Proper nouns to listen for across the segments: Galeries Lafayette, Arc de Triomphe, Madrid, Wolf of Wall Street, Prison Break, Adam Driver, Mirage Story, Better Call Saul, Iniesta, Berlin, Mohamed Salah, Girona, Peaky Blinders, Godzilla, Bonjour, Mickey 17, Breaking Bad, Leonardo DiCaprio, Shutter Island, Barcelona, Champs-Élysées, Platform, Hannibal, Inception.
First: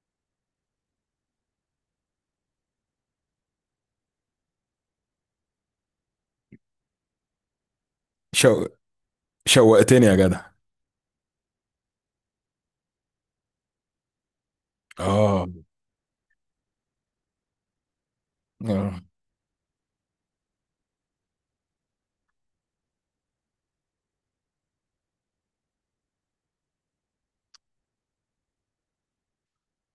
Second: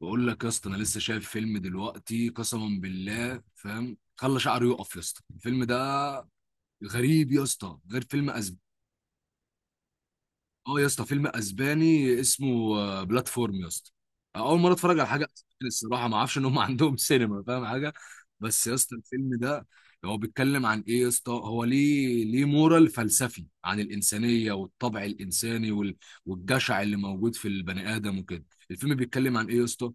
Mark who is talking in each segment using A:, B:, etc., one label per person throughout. A: بقول لك يا اسطى، انا لسه شايف فيلم دلوقتي قسما بالله، فاهم؟ خلى شعره يقف يا اسطى، الفيلم ده غريب يا اسطى، غير فيلم.
B: شو... شوقتني يا جدع.
A: اه يا اسطى، فيلم اسباني اسمه بلاتفورم يا اسطى. اول مره اتفرج على حاجه
B: اه
A: اسباني الصراحه، ما اعرفش ان هم عندهم سينما، فاهم حاجه؟ بس يا اسطى
B: اه
A: الفيلم ده هو بيتكلم عن ايه يا اسطى؟ هو ليه مورال فلسفي عن الانسانيه والطبع الانساني والجشع اللي موجود في البني ادم وكده. الفيلم بيتكلم عن ايه يا اسطى؟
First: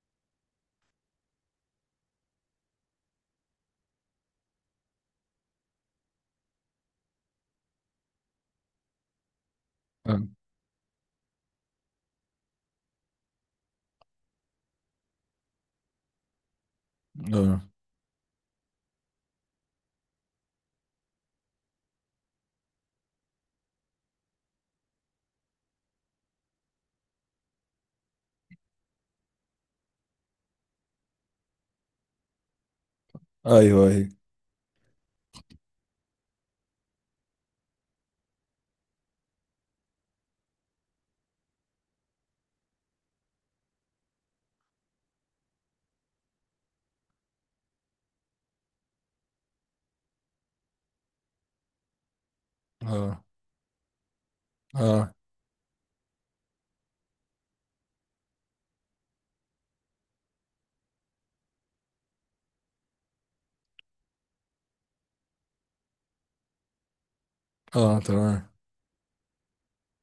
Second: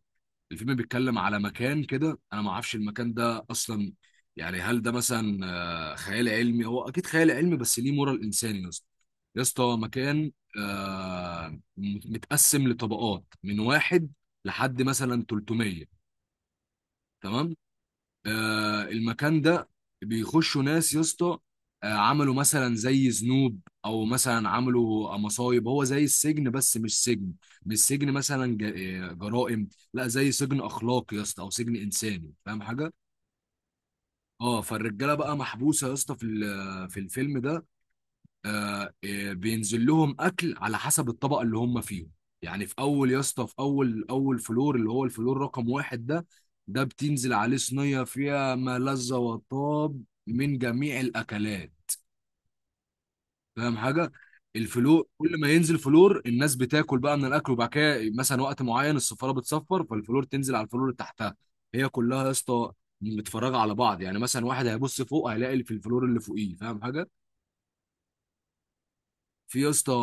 A: الفيلم بيتكلم على مكان كده، انا ما اعرفش المكان ده اصلا، يعني هل ده مثلا خيال علمي؟ هو اكيد خيال علمي، بس ليه مورال انساني يا اسطى. يا اسطى
B: اه
A: مكان متقسم لطبقات من واحد لحد مثلا 300، تمام.
B: آه.
A: المكان ده بيخشوا ناس يا اسطى، عملوا مثلا زي ذنوب او مثلا عملوا مصايب، هو زي السجن بس مش سجن. مش سجن مثلا جرائم، لا زي سجن اخلاقي يا اسطى او سجن انساني، فاهم حاجه؟
B: ايوه،
A: اه، فالرجاله بقى محبوسه يا اسطى في الفيلم ده. بينزل لهم اكل على حسب الطبقه اللي هم فيهم. يعني في اول يا اسطى، في اول اول فلور اللي هو الفلور رقم واحد، ده بتنزل عليه صينيه فيها ما لذ وطاب من جميع الاكلات،
B: اه
A: فاهم حاجه؟ الفلور
B: اه
A: كل ما ينزل فلور الناس بتاكل بقى من الاكل، وبعد كده مثلا وقت معين السفاره بتصفر، فالفلور تنزل على الفلور اللي تحتها. هي كلها يا اسطى متفرجه على بعض، يعني مثلا واحد هيبص فوق هيلاقي اللي في الفلور اللي فوقيه، فاهم حاجه؟
B: اه تمام.
A: في يا اسطى،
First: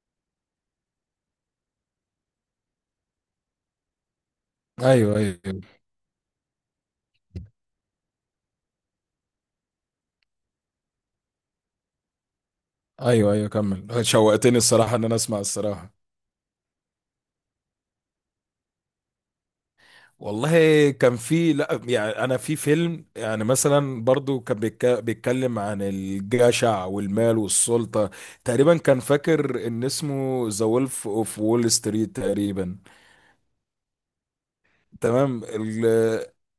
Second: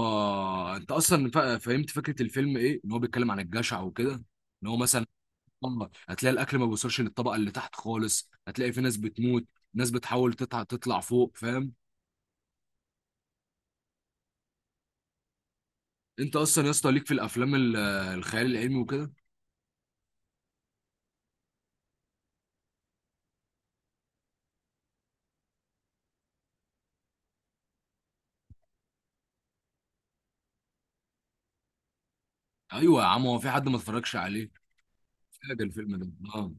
A: انت اصلا فهمت فكره الفيلم ايه، ان هو بيتكلم عن الجشع وكده، ان هو مثلا
B: ايوه ايوه
A: هتلاقي الاكل ما بيوصلش للطبقه اللي تحت خالص، هتلاقي في ناس بتموت، ناس بتحاول تطلع تطلع فوق، فاهم؟
B: ايوه كمل، شوقتني الصراحه ان انا اسمع الصراحه.
A: انت اصلا يا اسطى ليك في الافلام الخيال العلمي وكده؟
B: والله كان في، لا يعني انا في فيلم يعني مثلا برضو كان بيتكلم عن الجشع والمال والسلطه. تقريبا كان فاكر ان اسمه ذا وولف اوف وول ستريت تقريبا.
A: ايوه يا عم، هو في حد ما اتفرجش عليه
B: تمام.
A: فاجئ الفيلم ده؟ اه.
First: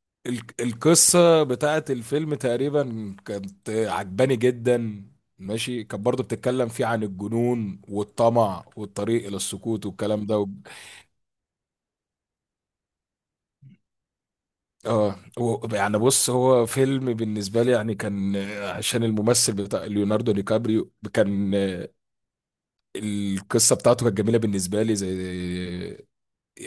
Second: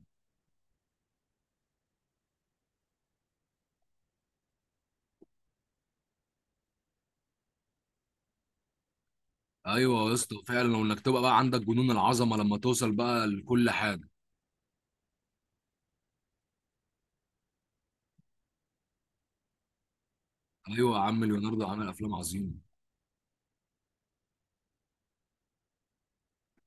B: القصة بتاعت الفيلم تقريبا كانت عجباني جدا. ماشي، كانت برضه بتتكلم فيه عن الجنون والطمع والطريق إلى السكوت
A: ايوه يا
B: والكلام
A: اسطى
B: ده
A: فعلا، وانك تبقى بقى عندك جنون العظمه لما توصل بقى لكل حاجه.
B: يعني بص، هو فيلم بالنسبة لي يعني كان، عشان الممثل بتاع ليوناردو دي كابريو
A: ايوه يا عم،
B: كان،
A: ليوناردو عمل افلام عظيمه.
B: القصة بتاعته كانت جميلة بالنسبة لي. زي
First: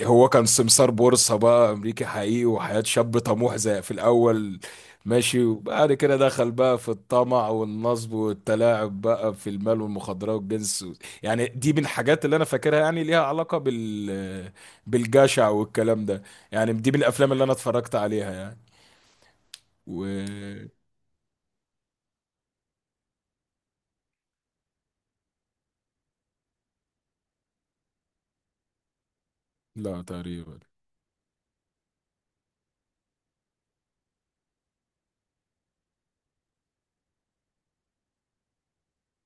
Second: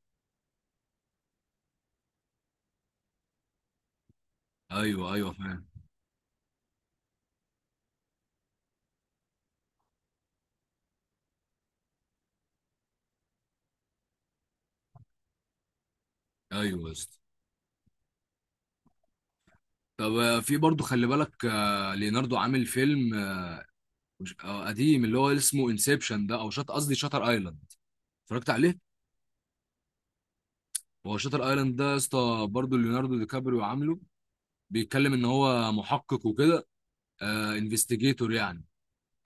B: هو كان سمسار بورصة بقى أمريكي حقيقي، وحياة شاب طموح زي في الأول.
A: ايوه ايوه
B: ماشي،
A: فاهم.
B: وبعد كده دخل بقى في الطمع والنصب والتلاعب بقى في المال والمخدرات والجنس و... يعني دي من الحاجات اللي أنا فاكرها، يعني ليها علاقة بال، بالجشع والكلام ده. يعني
A: ايوه
B: دي
A: يا
B: من
A: اسطى.
B: الأفلام اللي أنا اتفرجت عليها يعني.
A: طب في
B: و،
A: برضو خلي بالك، ليوناردو عامل فيلم قديم اللي هو اسمه انسبشن ده، او شط قصدي شاتر ايلاند. اتفرجت عليه؟
B: لا تقريبا.
A: هو شاتر ايلاند ده يا اسطى برضو ليوناردو دي كابريو عامله، بيتكلم ان هو محقق وكده، انفستيجيتور يعني.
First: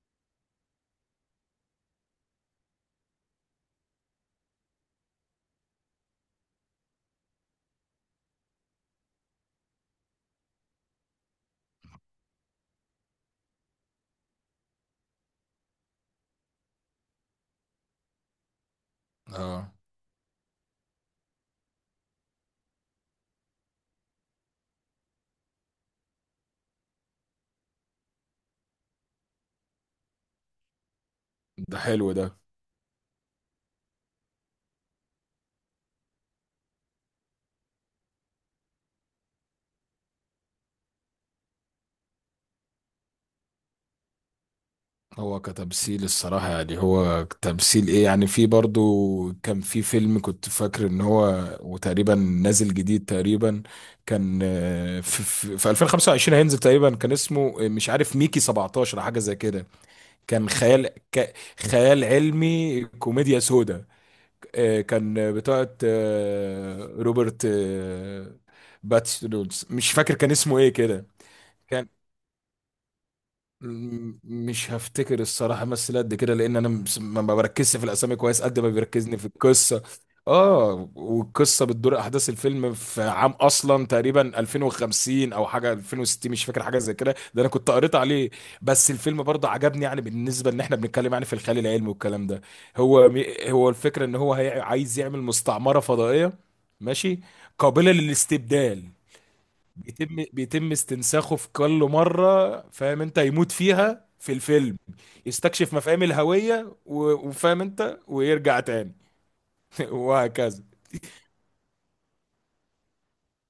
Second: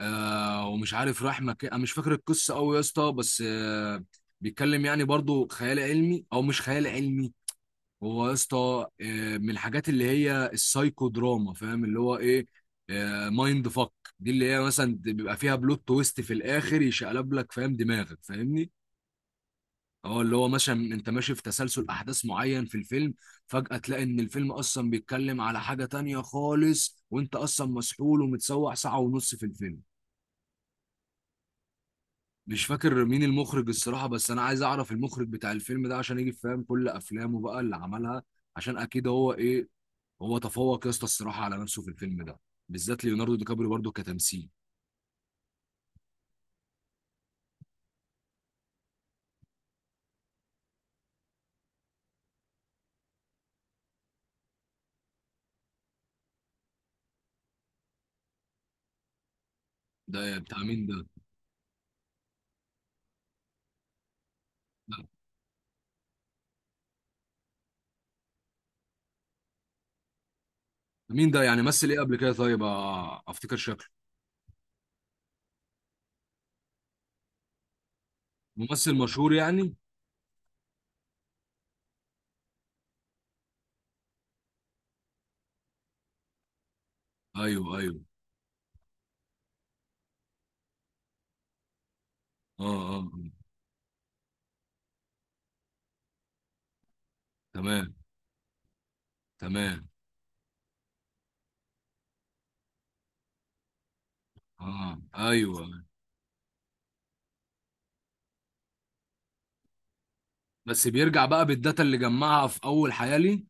A: ومش عارف راح مكان، انا مش فاكر القصه قوي يا اسطى، بس بيتكلم يعني برضو خيال علمي او مش خيال علمي. هو يا اسطى من الحاجات اللي هي السايكو دراما، فاهم اللي هو ايه؟ مايند فك. دي اللي هي مثلا بيبقى فيها بلوت تويست في الاخر يشقلب لك فاهم دماغك، فاهمني؟
B: اه.
A: اه، اللي هو مثلا انت ماشي في تسلسل احداث معين في الفيلم، فجأة تلاقي ان الفيلم اصلا بيتكلم على حاجة تانية خالص، وانت اصلا مسحول ومتسوح ساعة ونص في الفيلم.
B: ده حلو ده.
A: مش فاكر مين المخرج الصراحة، بس انا عايز اعرف المخرج بتاع الفيلم ده عشان يجي فاهم كل افلامه بقى اللي عملها، عشان اكيد هو ايه. هو تفوق يا اسطى الصراحه على نفسه في الفيلم ده، بالذات ليوناردو دي كابريو برضه كتمثيل.
B: هو كتمثيل الصراحة، يعني هو تمثيل ايه؟ يعني في برضو كان في فيلم كنت فاكر ان هو، وتقريبا نازل جديد تقريبا، كان، في 2025 هينزل تقريبا. كان اسمه، مش عارف، ميكي 17 أو حاجة زي كده.
A: ده
B: كان
A: بتاع مين
B: خيال،
A: ده؟
B: خيال علمي كوميديا سودا. كان بتاعت، روبرت، باتس رولز، مش فاكر كان اسمه ايه كده.
A: مين ده يعني مثل ايه قبل كده؟ طيب افتكر شكله.
B: مش هفتكر الصراحة مثل قد كده، لأن أنا ما بركزش في الأسامي كويس قد ما
A: ممثل
B: بيركزني في
A: مشهور يعني.
B: القصة. آه. والقصة بتدور، أحداث الفيلم في عام أصلا تقريبا 2050 أو حاجة 2060، مش فاكر حاجة زي كده، ده أنا
A: ايوه
B: كنت قريت
A: ايوه.
B: عليه. بس الفيلم برضه عجبني يعني، بالنسبة إن إحنا بنتكلم يعني في الخيال العلمي والكلام ده.
A: اه اه.
B: هو
A: آه.
B: هو الفكرة إن هو عايز يعمل مستعمرة فضائية. ماشي، قابلة
A: تمام.
B: للاستبدال.
A: تمام
B: بيتم استنساخه في كل مرة، فاهم انت، يموت فيها في الفيلم.
A: اه ايوه.
B: يستكشف مفاهيم الهوية وفاهم انت، ويرجع تاني وهكذا.
A: بس بيرجع بقى بالداتا اللي جمعها في اول حياه ليه؟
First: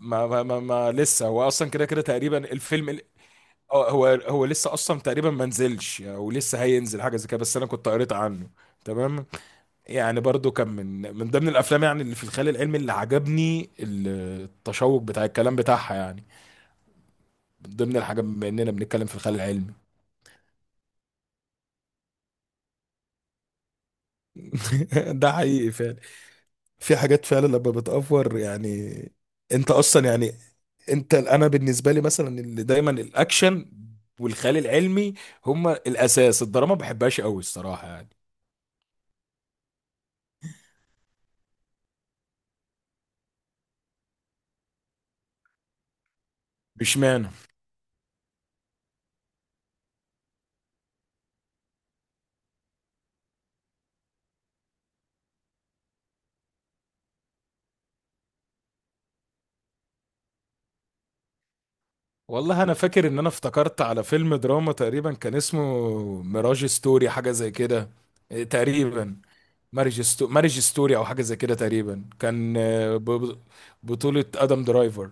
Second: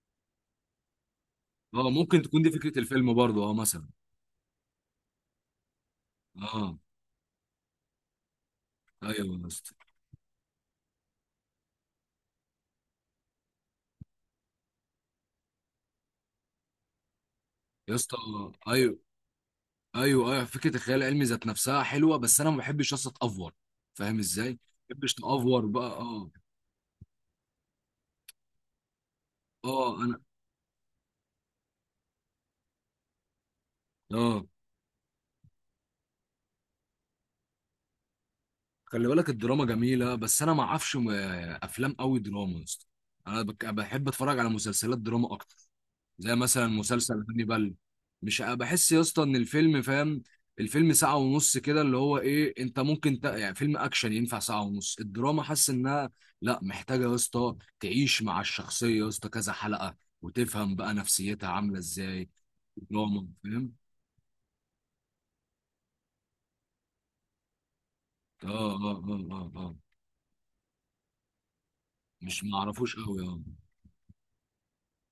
B: ما لسه هو اصلا كده
A: اه،
B: كده
A: ممكن
B: تقريبا
A: تكون دي فكره
B: الفيلم
A: الفيلم برضه اه مثلا.
B: اه، هو هو لسه اصلا تقريبا ما نزلش او لسه
A: اه
B: هينزل، حاجة زي كده، بس انا كنت قريت عنه. تمام.
A: ايوه يا اسطى.
B: يعني برضو كان من، من ضمن الافلام يعني اللي في الخيال العلمي اللي عجبني التشوق بتاع الكلام بتاعها يعني، من
A: يا
B: ضمن
A: اسطى
B: الحاجة بما اننا
A: ايوه
B: بنتكلم في الخيال العلمي.
A: ايوه. ايوه، فكره الخيال العلمي ذات نفسها حلوه، بس انا ما بحبش يا اسطى اتافور، فاهم ازاي؟ ما بحبش
B: ده
A: تافور
B: حقيقي
A: بقى
B: فعلا،
A: اه.
B: في حاجات فعلا لما بتأفور يعني. انت
A: اه
B: اصلا
A: انا
B: يعني، انت، انا بالنسبه لي مثلا اللي دايما الاكشن
A: اه.
B: والخيال العلمي هما الاساس. الدراما ما بحبهاش قوي الصراحه يعني.
A: خلي بالك الدراما جميله، بس انا ما اعرفش افلام قوي دراما يا اسطى. انا بحب اتفرج على مسلسلات دراما اكتر، زي مثلا
B: مش
A: مسلسل
B: معنى،
A: هانيبال. مش أ- بحس يا اسطى ان الفيلم فاهم، الفيلم ساعه ونص كده اللي هو ايه، انت ممكن يعني فيلم اكشن ينفع ساعه ونص، الدراما حاسس انها لا، محتاجه يا اسطى تعيش مع الشخصيه يا اسطى كذا حلقه، وتفهم بقى نفسيتها عامله ازاي.
B: والله انا فاكر ان
A: دراما
B: انا
A: فاهم.
B: افتكرت على فيلم دراما، تقريبا كان اسمه ميراج ستوري، حاجه زي كده.
A: اه اه
B: تقريبا
A: اه اه. اه
B: مارج ستوري او حاجه زي كده، تقريبا
A: مش
B: كان،
A: معرفوش قوي اه.
B: بطوله ادم درايفر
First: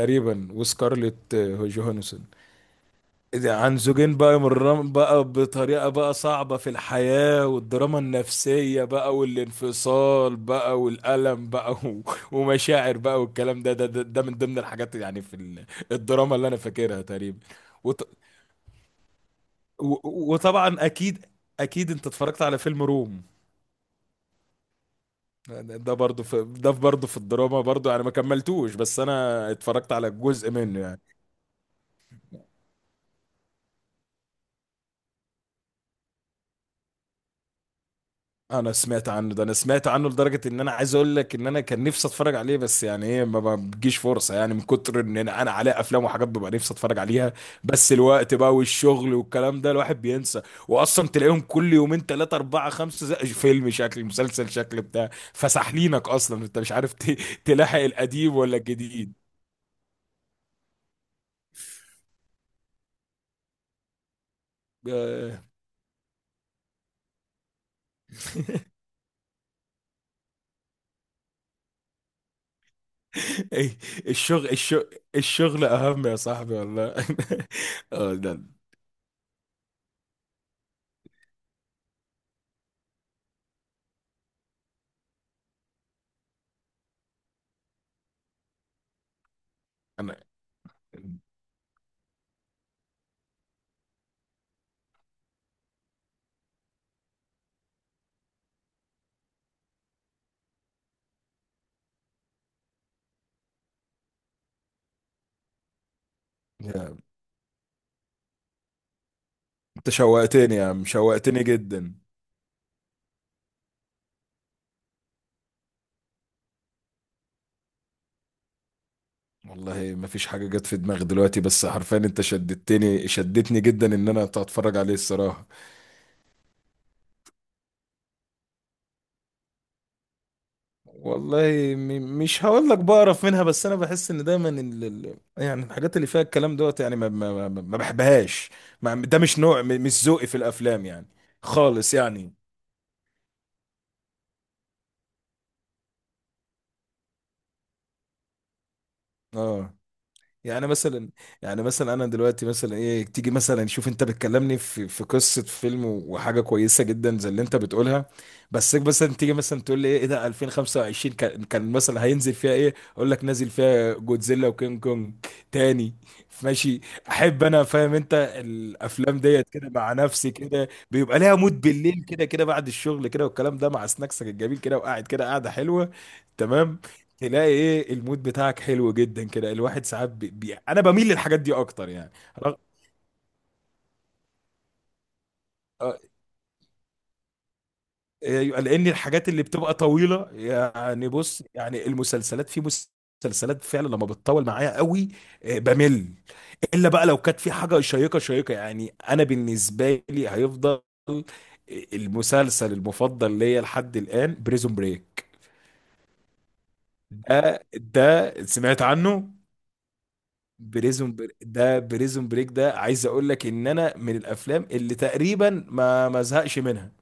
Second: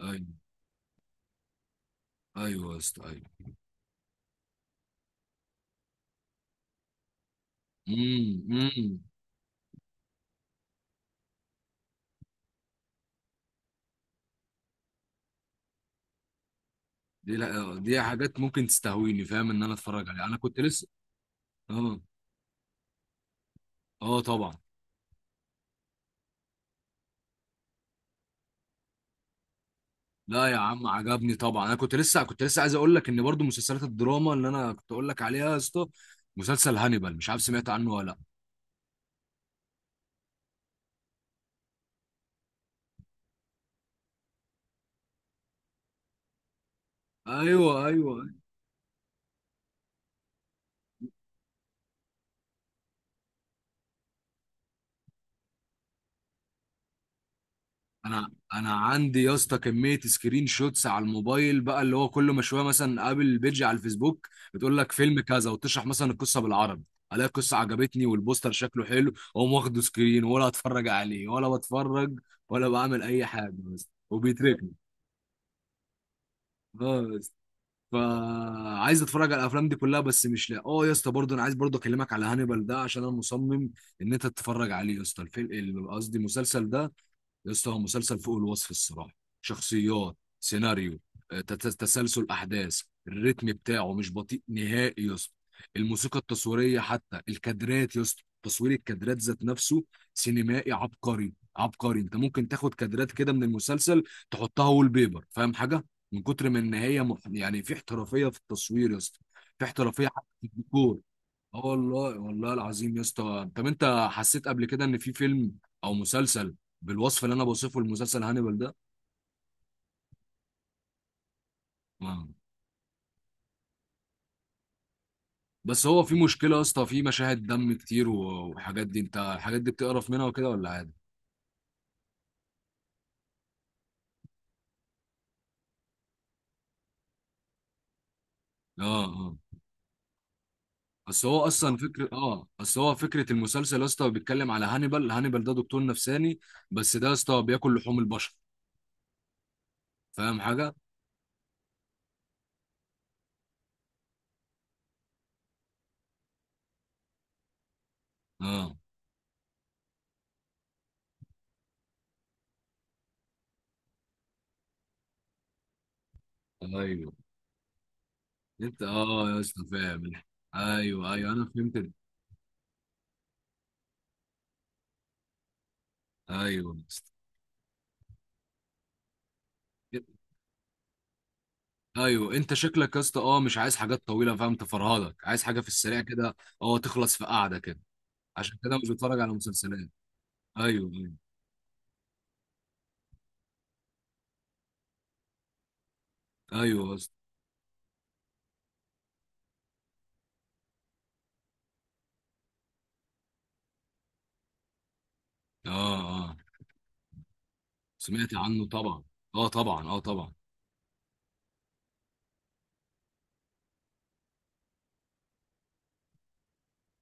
A: أيوه.
B: وسكارليت، جوهانسون.
A: ايوه يا اسطى ايوه.
B: عن زوجين بقى، مرام بقى بطريقة بقى صعبة في الحياة، والدراما
A: امم.
B: النفسية
A: امم.
B: بقى، والانفصال بقى، والألم بقى، ومشاعر بقى والكلام ده ده من ضمن الحاجات يعني في الدراما اللي أنا فاكرها
A: دي
B: تقريبا.
A: لا، دي
B: وط
A: حاجات ممكن تستهويني، فاهم ان انا اتفرج عليها، انا كنت
B: وطبعا
A: لسه.
B: أكيد، أكيد
A: اه
B: أنت اتفرجت على فيلم روم.
A: اه طبعا.
B: ده برضه في، ده برضه في الدراما برضه يعني، ما كملتوش، بس أنا اتفرجت على
A: لا
B: جزء
A: يا
B: منه
A: عم
B: يعني.
A: عجبني طبعا، انا كنت لسه عايز اقول لك ان برضو مسلسلات الدراما اللي انا كنت اقول لك عليها يا اسطى، مسلسل هانيبال، مش عارف سمعت عنه ولا لا؟
B: انا سمعت عنه ده، انا سمعت عنه لدرجه ان انا عايز اقول لك ان انا كان نفسي اتفرج عليه، بس يعني ايه، ما بتجيش فرصه يعني، من كتر ان انا، انا عليه افلام وحاجات ببقى نفسي اتفرج عليها.
A: ايوه
B: بس
A: ايوه.
B: الوقت بقى والشغل والكلام ده، الواحد بينسى. واصلا تلاقيهم كل يومين ثلاثه اربعه خمسه، زي فيلم شكل مسلسل شكل بتاع، فسحلينك اصلا انت مش عارف تلاحق
A: انا
B: القديم ولا
A: انا
B: الجديد.
A: عندي يا اسطى كميه سكرين شوتس على الموبايل بقى، اللي هو كل ما شويه مثلا قابل بيج على الفيسبوك، بتقول لك فيلم
B: آه.
A: كذا وتشرح مثلا القصه بالعربي، الاقي القصه عجبتني والبوستر شكله حلو، واقوم واخده سكرين، ولا اتفرج عليه ولا بتفرج ولا بعمل اي حاجه
B: إيه،
A: بس
B: الشغل،
A: وبيتركني.
B: الشغل، الشغل اهم يا صاحبي والله.
A: بس
B: اه ده
A: فعايز اتفرج على الافلام دي كلها بس مش لاقي. اه يا اسطى برضه انا عايز برضه اكلمك على هانيبال ده، عشان انا مصمم ان انت تتفرج عليه يا اسطى، الفيلم قصدي المسلسل ده. يا اسطى هو مسلسل فوق الوصف الصراحه. شخصيات، سيناريو،
B: انا
A: تسلسل احداث، الريتم بتاعه مش بطيء نهائي يا اسطى، الموسيقى التصويريه، حتى الكادرات يا اسطى تصوير الكادرات ذات نفسه سينمائي عبقري عبقري. انت ممكن تاخد كادرات كده من المسلسل تحطها وول بيبر، فاهم حاجه؟ من كتر ما ان هي يعني في احترافيه في التصوير يا اسطى، في
B: انت
A: احترافيه حتى في
B: شوقتني يا عم،
A: الديكور.
B: شوقتني
A: اه
B: جدا.
A: والله، والله العظيم يا اسطى. طب انت حسيت قبل كده ان في فيلم او مسلسل بالوصف اللي انا بوصفه المسلسل هانيبال ده؟
B: والله ما فيش حاجة جت في دماغي دلوقتي، بس حرفيا انت
A: آه.
B: شدتني، شدتني جدا ان انا اتفرج عليه الصراحة.
A: بس هو في مشكله يا اسطى، في مشاهد دم كتير و- وحاجات دي، انت الحاجات دي بتقرف منها وكده ولا عادي؟
B: والله، مش هقول لك بقرف منها، بس انا بحس ان دايما يعني الحاجات اللي فيها الكلام دوت يعني ما بحبهاش.
A: اه
B: ما... ده مش
A: اه.
B: نوع، مش ذوقي في الافلام يعني.
A: بس هو اصلا
B: خالص
A: فكره
B: يعني.
A: بس هو فكره المسلسل يا اسطى، بيتكلم على هانيبال. هانيبال ده دكتور نفساني، بس ده يا اسطى بياكل لحوم البشر،
B: اه.
A: فاهم
B: يعني
A: حاجه؟
B: مثلا، يعني مثلا انا دلوقتي مثلا ايه، تيجي مثلا، شوف انت بتكلمني في، في قصه فيلم وحاجه كويسه جدا زي اللي انت بتقولها.
A: اه
B: بس مثلا تيجي مثلا تقول لي ايه، إيه ده 2025 كان مثلا هينزل فيها ايه، اقول لك نازل فيها جودزيلا وكينج كونج تاني. ماشي،
A: ايوه.
B: احب انا فاهم انت.
A: انت
B: الافلام
A: اه يا
B: ديت
A: اسطى
B: كده مع
A: فاهم.
B: نفسي كده
A: ايوه
B: بيبقى
A: ايوه
B: ليها
A: انا
B: مود
A: فهمت.
B: بالليل كده كده بعد الشغل كده والكلام ده مع سناكسك الجميل كده، وقاعد كده، قاعده حلوه.
A: ايوه
B: تمام.
A: يا اسطى
B: تلاقي ايه المود بتاعك حلو جدا كده، الواحد ساعات انا بميل للحاجات دي اكتر يعني.
A: ايوه. انت
B: رغ...
A: شكلك يا اسطى اه مش عايز حاجات طويله، فاهم، تفرهدك، عايز حاجه في
B: آه،
A: السريع كده، اه تخلص في قعده كده. عشان
B: أيوة،
A: كده
B: لان
A: مش بتفرج
B: الحاجات
A: على
B: اللي بتبقى
A: مسلسلات.
B: طويله
A: ايوه
B: يعني،
A: ايوه.
B: بص يعني المسلسلات في، مسلسلات فعلا لما بتطول معايا قوي، بمل.
A: ايوه
B: الا
A: يا
B: بقى
A: اسطى.
B: لو كانت في حاجه شيقه شيقه يعني. انا بالنسبه لي هيفضل المسلسل المفضل ليا لحد الان بريزون بريك.
A: اه اه.
B: ده ده
A: سمعت عنه
B: سمعت
A: طبعا.
B: عنه؟
A: اه طبعا اه طبعا.
B: بريزون بريك ده، عايز اقول لك ان انا من الافلام اللي تقريبا ما زهقش منها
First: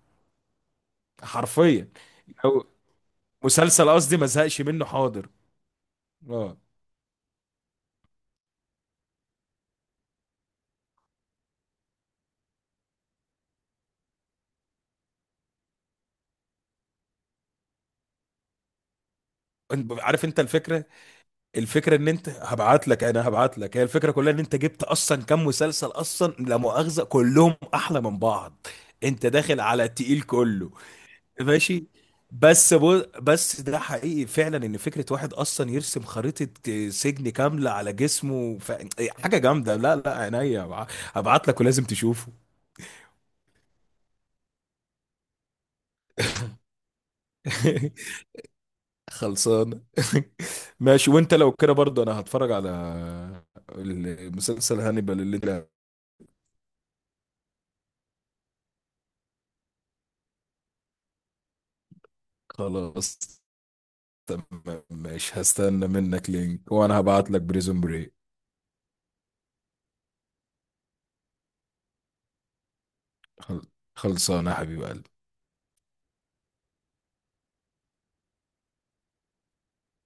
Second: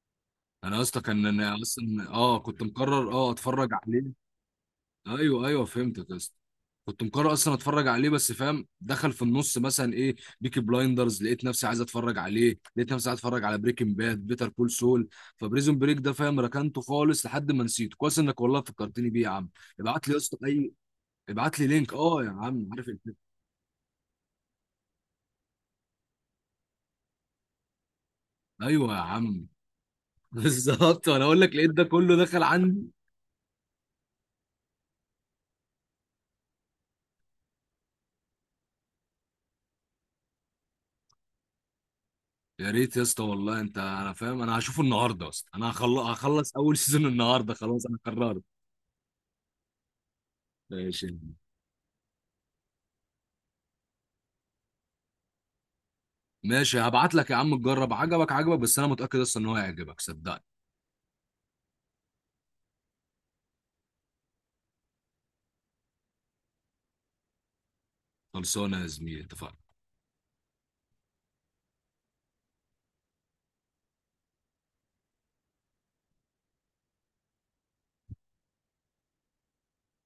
A: انا يا اسطى كان انا
B: حرفيا،
A: اصلا اه كنت
B: او
A: مقرر اه اتفرج
B: مسلسل
A: عليه.
B: قصدي، ما زهقش منه. حاضر.
A: ايوه ايوه فهمتك يا اسطى.
B: اه.
A: كنت مقرر اصلا اتفرج عليه بس فاهم، دخل في النص مثلا ايه، بيكي بلايندرز لقيت نفسي عايز اتفرج عليه، لقيت نفسي عايز اتفرج على بريكنج باد بيتر كول سول. فبريزون بريك ده فاهم ركنته خالص لحد ما نسيته، كويس انك والله فكرتني بيه يا عم. ابعت لي يا
B: عارف انت
A: اسطى،
B: الفكره،
A: ابعت لي لينك
B: الفكره ان
A: اه
B: انت،
A: يا عم، عارف الفيلم.
B: هبعت لك، هي الفكره كلها ان انت جبت اصلا كام مسلسل اصلا لا مؤاخذه كلهم احلى من بعض.
A: ايوه يا
B: انت
A: عم.
B: داخل على التقيل كله.
A: بالظبط، وانا اقول لك لقيت ده
B: ماشي.
A: كله دخل عندي.
B: بس ده حقيقي فعلا ان فكره واحد اصلا يرسم خريطه، سجن كامله على جسمه ف... إيه، حاجه جامده، لا لا عينيا. هبعت لك ولازم تشوفه.
A: يا ريت يا اسطى والله، انا فاهم، انا هشوفه النهارده اصلا، انا هخلص اول سيزون النهارده، خلاص انا قررت.
B: خلصان.
A: ماشي.
B: ماشي، وانت لو كده برضه انا هتفرج على المسلسل هانيبال اللي انت.
A: ماشي هبعت لك يا عم تجرب، عجبك عجبك بس انا متاكد اصلا ان هو هيعجبك صدقني.
B: خلاص، تمام ماشي، هستنى منك لينك وانا هبعت لك بريزون بري.
A: خلصانه يا زميلي، اتفقنا.
B: خلصانه يا حبيب قلبي.